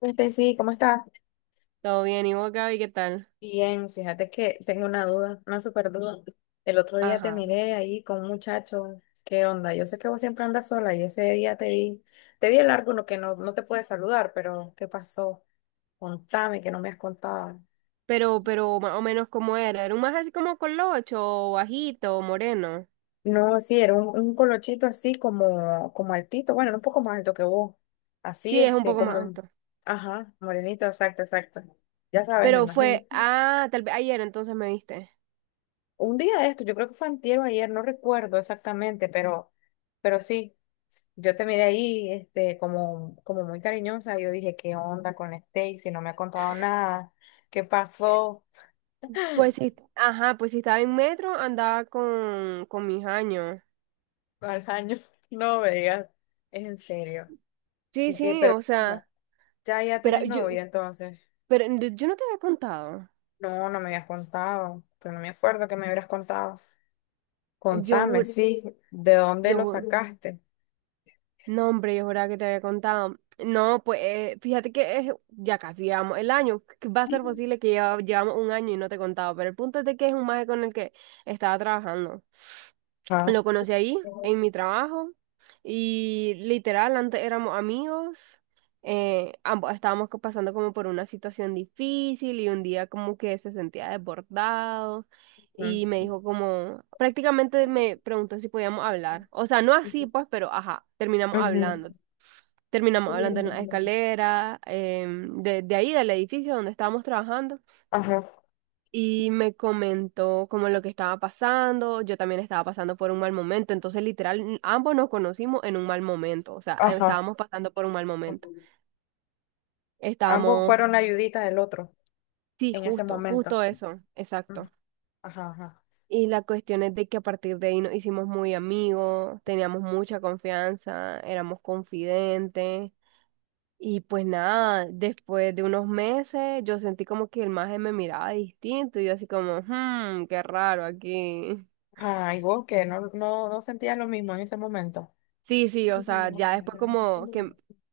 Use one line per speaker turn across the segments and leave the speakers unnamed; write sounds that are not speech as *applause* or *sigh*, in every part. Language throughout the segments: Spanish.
Sí, ¿cómo estás?
Todo bien, ¿y vos, Gaby, qué tal?
Bien, fíjate que tengo una duda, una súper duda. El otro día te
Ajá.
miré ahí con un muchacho. ¿Qué onda? Yo sé que vos siempre andas sola y ese día te vi, el largo, no que no, no te pude saludar, pero ¿qué pasó? Contame, que no me has contado.
Pero más o menos cómo era. Era un más así como colocho, o bajito, o moreno.
No, sí, era un, colochito así como altito, bueno, un poco más alto que vos. Así,
Sí, es un poco más alto.
ajá, morenito, exacto, exacto. Ya sabes, me
Pero
imagino.
fue, ah, tal vez ayer entonces me viste.
Un día de esto, yo creo que fue antier o ayer, no recuerdo exactamente, pero, sí, yo te miré ahí, como muy cariñosa, yo dije, ¿qué onda con Stacy? Si no me ha contado nada, ¿qué
Eh,
pasó?
Pues sí, ajá, pues si estaba en metro, andaba con mis años.
Al año, *laughs* no me digas, es en serio.
Sí,
Y que,
sí,
pero
o
no,
sea,
ya
pero
tenés
yo,
novia entonces.
pero yo no te había contado.
No, no me habías contado, pero no me acuerdo que me hubieras contado.
Yo,
Contame,
ju-
sí, ¿de dónde lo
yo, ju-
sacaste?
No, hombre, yo juraba que te había contado. No, pues fíjate que ya casi llevamos el año. Que va a ser posible que ya llevamos un año y no te he contado, pero el punto es de que es un maje con el que estaba trabajando.
Ah.
Lo conocí ahí, en mi trabajo, y literal, antes éramos amigos, ambos estábamos pasando como por una situación difícil y un día como que se sentía desbordado
Ujú.
y me dijo como, prácticamente me preguntó si podíamos hablar, o sea, no así pues, pero ajá, terminamos hablando,
Ujú.
terminamos hablando en la escalera, de ahí del edificio donde estábamos trabajando
Ajá,
y me comentó como lo que estaba pasando, yo también estaba pasando por un mal momento, entonces literal ambos nos conocimos en un mal momento, o sea,
ajá.
estábamos pasando por un mal momento.
Ambos
Estábamos,
fueron la ayudita del otro
sí,
en ese
justo,
momento.
justo eso,
Ujú.
exacto.
Ajá, ajá.
Y la cuestión es de que a partir de ahí nos hicimos muy amigos, teníamos mucha confianza, éramos confidentes. Y pues nada, después de unos meses yo sentí como que el maje me miraba distinto y yo así como, qué raro aquí.
Ah, igual que no sentías lo mismo en ese momento.
Sí, sí, o sea, ya después como que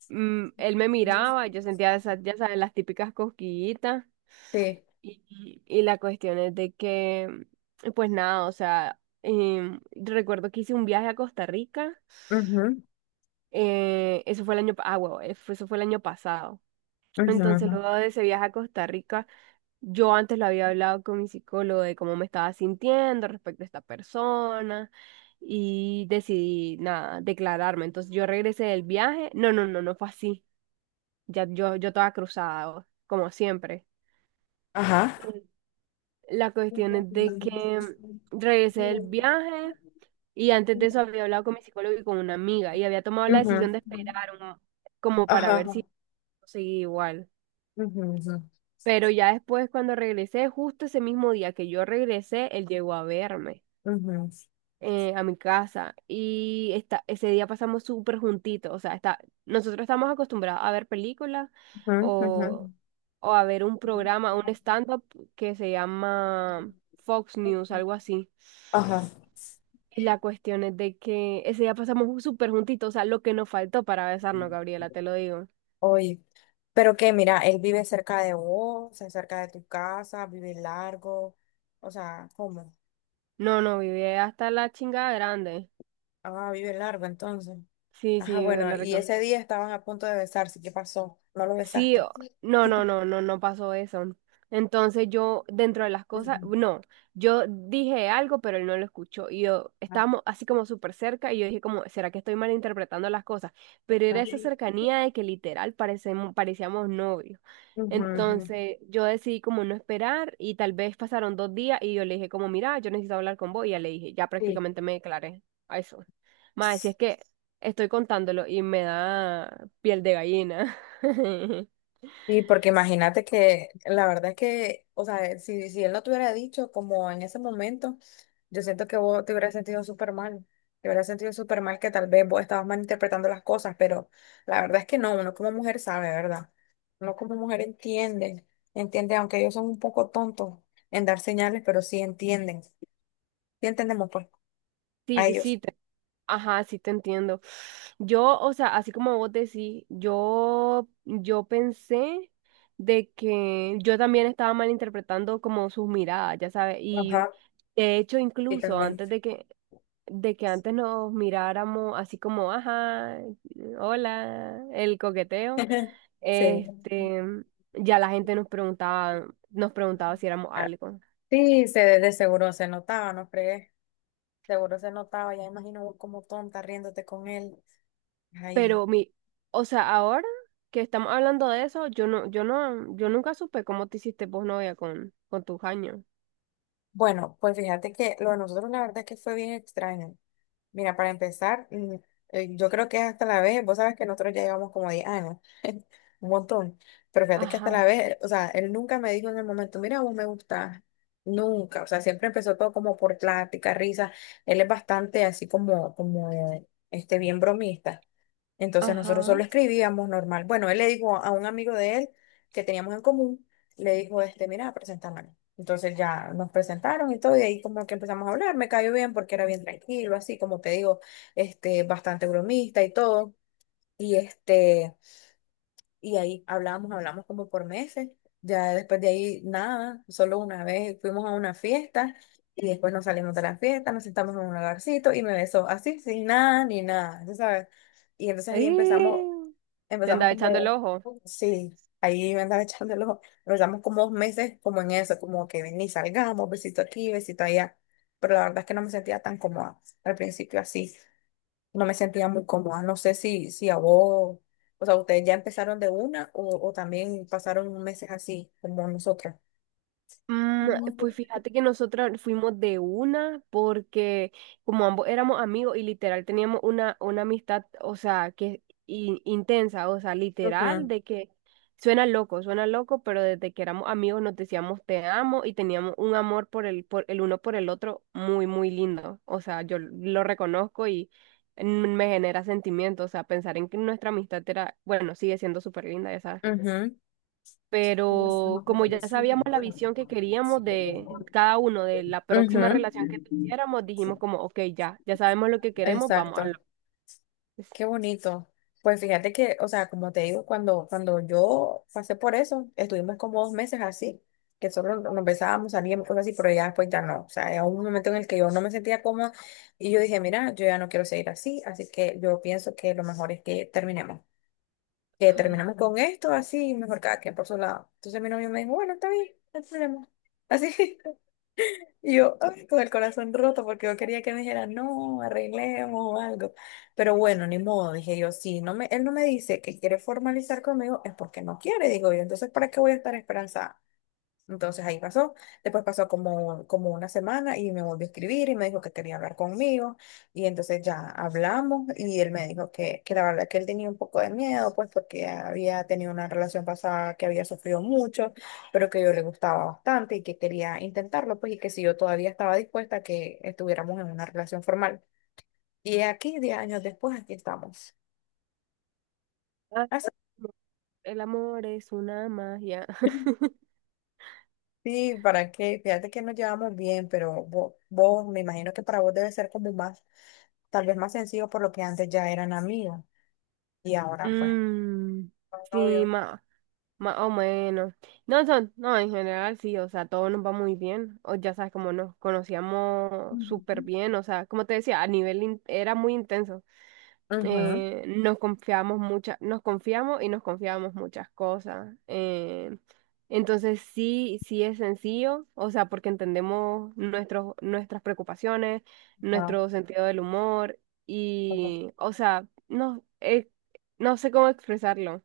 él me miraba, yo sentía esas, ya sabes, las típicas cosquillitas
Sí.
y la cuestión es de que, pues nada, o sea, recuerdo que hice un viaje a Costa Rica,
Ujú,
eso fue el año, eso fue el año pasado.
ujú,
Entonces,
ujú.
luego de ese viaje a Costa Rica, yo antes lo había hablado con mi psicólogo de cómo me estaba sintiendo respecto a esta persona y decidí, nada, declararme. Entonces, yo regresé del viaje. No, no, no, no fue así. Ya yo estaba cruzada, como siempre.
Ajá.
Mm. La cuestión es de que
Ujú.
regresé del viaje y antes de eso había hablado con mi psicólogo y con una amiga y había tomado la decisión de esperar como para ver
Ajá.
si seguía igual.
Ujú, ujú,
Pero ya después, cuando regresé, justo ese mismo día que yo regresé, él llegó a verme
ujú,
a mi casa y ese día pasamos súper juntitos. O sea, está, nosotros estamos acostumbrados a ver películas o,
ujú,
o a ver un
ujú.
programa, un stand-up que se llama Fox News, algo así.
Ajá.
Y la cuestión es de que ese día pasamos súper juntitos, o sea, lo que nos faltó para besarnos, Gabriela, te lo digo.
Oye. Pero que, mira, él vive cerca de vos, o sea, cerca de tu casa, vive largo. O sea, ¿cómo?
No, no, viví hasta la chingada grande.
Ah, vive largo entonces.
Sí,
Ajá,
sí,
bueno,
lo.
y ese día estaban a punto de besarse. ¿Qué pasó? ¿No lo
Sí,
besaste?
no, no, no, no, no pasó eso. Entonces yo, dentro de las cosas,
Ujú,
no, yo dije algo, pero él no lo escuchó. Y yo estábamos así como súper cerca y yo dije como, ¿será que estoy malinterpretando las cosas? Pero era esa cercanía de que literal parecíamos novios.
ujú, ujú.
Entonces yo decidí como no esperar y tal vez pasaron dos días y yo le dije como, mira, yo necesito hablar con vos. Y ya le dije, ya prácticamente me declaré a eso. Más,
Sí.
si es que estoy contándolo y me da piel de gallina. *laughs*
Sí, porque imagínate que la verdad es que, o sea, si él no te hubiera dicho como en ese momento, yo siento que vos te hubieras sentido súper mal. Te hubieras sentido súper mal que tal vez vos estabas malinterpretando las cosas, pero la verdad es que no, uno como mujer sabe, ¿verdad? Uno como mujer entiende, entiende, aunque ellos son un poco tontos en dar señales, pero sí entienden. Sí entendemos pues a
Sí,
ellos.
sí, ajá, sí te entiendo. Yo, o sea, así como vos decís, yo pensé de que yo también estaba malinterpretando como sus miradas, ya sabes,
Ajá.
y de hecho
Y
incluso
también
antes de que antes nos miráramos así como, ajá, hola, el coqueteo, este, ya la gente nos preguntaba si éramos algo.
Sí, de seguro se notaba, ¿no crees? Seguro se notaba, ya imagino vos como tonta riéndote con él. Ay.
Pero mi, o sea, ahora que estamos hablando de eso, yo nunca supe cómo te hiciste vos novia con tus años.
Bueno, pues fíjate que lo de nosotros la verdad es que fue bien extraño. Mira, para empezar, yo creo que es hasta la vez, vos sabes que nosotros ya llevamos como 10 años. Un montón. Pero fíjate que hasta la
Ajá,
vez, o sea, él nunca me dijo en el momento, mira, vos me gustás. Nunca, o sea, siempre empezó todo como por plática, risa. Él es bastante así como, bien bromista. Entonces nosotros
ajá.
solo escribíamos normal. Bueno, él le dijo a un amigo de él que teníamos en común, le dijo, mira, presentámonos. Entonces ya nos presentaron y todo, y ahí como que empezamos a hablar, me cayó bien porque era bien tranquilo, así como te digo, bastante bromista y todo. Y este... Y ahí hablamos, como por meses. Ya después de ahí, nada, solo una vez fuimos a una fiesta y después nos salimos de la fiesta, nos sentamos en un lugarcito y me besó así, sin nada, ni nada, ¿sí? Sabes? Y entonces ahí empezamos,
¡Ih! Te
empezamos
andaba echando el
como,
ojo.
sí, ahí me andaba *laughs* echando el ojo. Empezamos como 2 meses como en eso, como que ven y salgamos, besito aquí, besito allá. Pero la verdad es que no me sentía tan cómoda al principio, así no me sentía muy cómoda. No sé si, a vos, o sea, ustedes ya empezaron de una, o también pasaron meses así, como nosotras.
Mm,
Ujú,
Pues fíjate que nosotras fuimos de una porque como ambos éramos amigos y literal teníamos una amistad, o sea, que intensa, o sea, literal
ujú,
de que suena loco, pero desde que éramos amigos nos decíamos te amo y teníamos un amor por el uno por el otro muy lindo. O sea, yo lo reconozco y mm, me genera sentimiento, o sea, pensar en que nuestra amistad era, bueno, sigue siendo súper linda, ya. Pero como ya sabíamos la visión que queríamos de cada uno, de la próxima
ujú.
relación que tuviéramos, dijimos como, ok, ya, ya sabemos lo que queremos, vamos a
Exacto.
lo es".
Qué bonito. Pues fíjate que, o sea, como te digo, cuando yo pasé por eso, estuvimos como 2 meses así, que solo nos besábamos, salíamos, cosas así, pero ya después ya no. O sea, era un momento en el que yo no me sentía cómoda y yo dije, mira, yo ya no quiero seguir así, así que yo pienso que lo mejor es que terminemos. Que terminamos con esto, así, mejor cada quien por su lado. Entonces mi novio me dijo, bueno, está bien, no hay problema. Así, *laughs* y yo ay, con el corazón roto porque yo quería que me dijera, no, arreglemos o algo. Pero bueno, ni modo, dije yo, él no me dice que quiere formalizar conmigo, es porque no quiere, digo yo. Entonces, ¿para qué voy a estar esperanzada? Entonces ahí pasó. Después pasó como, una semana y me volvió a escribir y me dijo que quería hablar conmigo. Y entonces ya hablamos y él me dijo que la verdad que él tenía un poco de miedo, pues porque había tenido una relación pasada que había sufrido mucho, pero que yo le gustaba bastante y que quería intentarlo, pues, y que si yo todavía estaba dispuesta a que estuviéramos en una relación formal. Y aquí, 10 años después, aquí estamos.
Ah,
Así.
no. El amor es una magia. *laughs*
Sí, ¿para qué? Fíjate que nos llevamos bien, pero vos, me imagino que para vos debe ser como más, tal vez más sencillo por lo que antes ya eran amigos y ahora pues
Mm,
son
sí,
novios.
más, más o menos. No, son, no, en general sí, o sea, todo nos va muy bien. O ya sabes, como nos conocíamos súper bien, o sea, como te decía, a nivel era muy intenso.
Ujú,
Nos confiamos y nos confiamos muchas cosas. Entonces sí, sí es sencillo, o sea, porque entendemos nuestros, nuestras preocupaciones,
ajá,
nuestro sentido del humor
ajá.
y, o sea, no, no sé cómo expresarlo.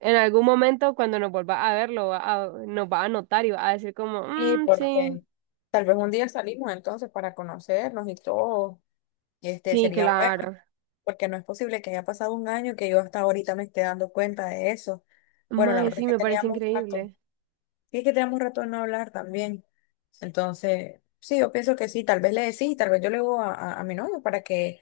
En algún momento cuando nos vuelva a verlo, nos va a notar y va a decir como,
Sí,
"Mm, sí,
porque tal vez un día salimos entonces para conocernos y todo, y este
sí,
sería bueno,
claro.
porque no es posible que haya pasado un año que yo hasta ahorita me esté dando cuenta de eso. Bueno, la
Mae,
verdad es
sí,
que
me parece
teníamos rato.
increíble.
Y es que tenemos rato de no hablar también. Entonces, sí, yo pienso que sí, tal vez le decís, tal vez yo le digo a mi novio para que,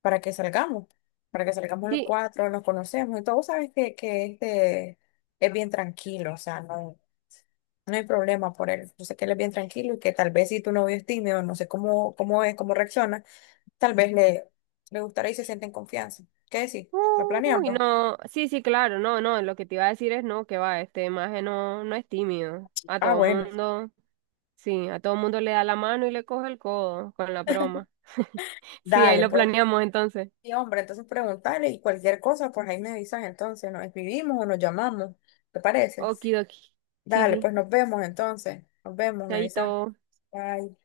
para que salgamos, para que salgamos los
Sí,
cuatro, nos conocemos y todo, sabes que, este es bien tranquilo, o sea, no, no hay problema por él. Yo sé que él es bien tranquilo y que tal vez si tu novio es tímido, no sé cómo es, cómo reacciona, tal vez le gustará y se siente en confianza. ¿Qué decir? ¿Lo
uy,
planeamos?
no, sí, sí, claro, no, no, lo que te iba a decir es no, que va, este maje no, no es tímido. A
Ah,
todo
bueno,
mundo, sí, a todo mundo le da la mano y le coge el codo con la broma. *laughs* Sí, ahí
dale,
lo
pues.
planeamos entonces.
Sí, hombre, entonces preguntarle y cualquier cosa, pues ahí me avisas entonces, nos escribimos o nos llamamos, ¿te parece?
Okidoki. Sí,
Dale, pues
sí,
nos vemos entonces, nos vemos, me
chaito.
avisas. Bye.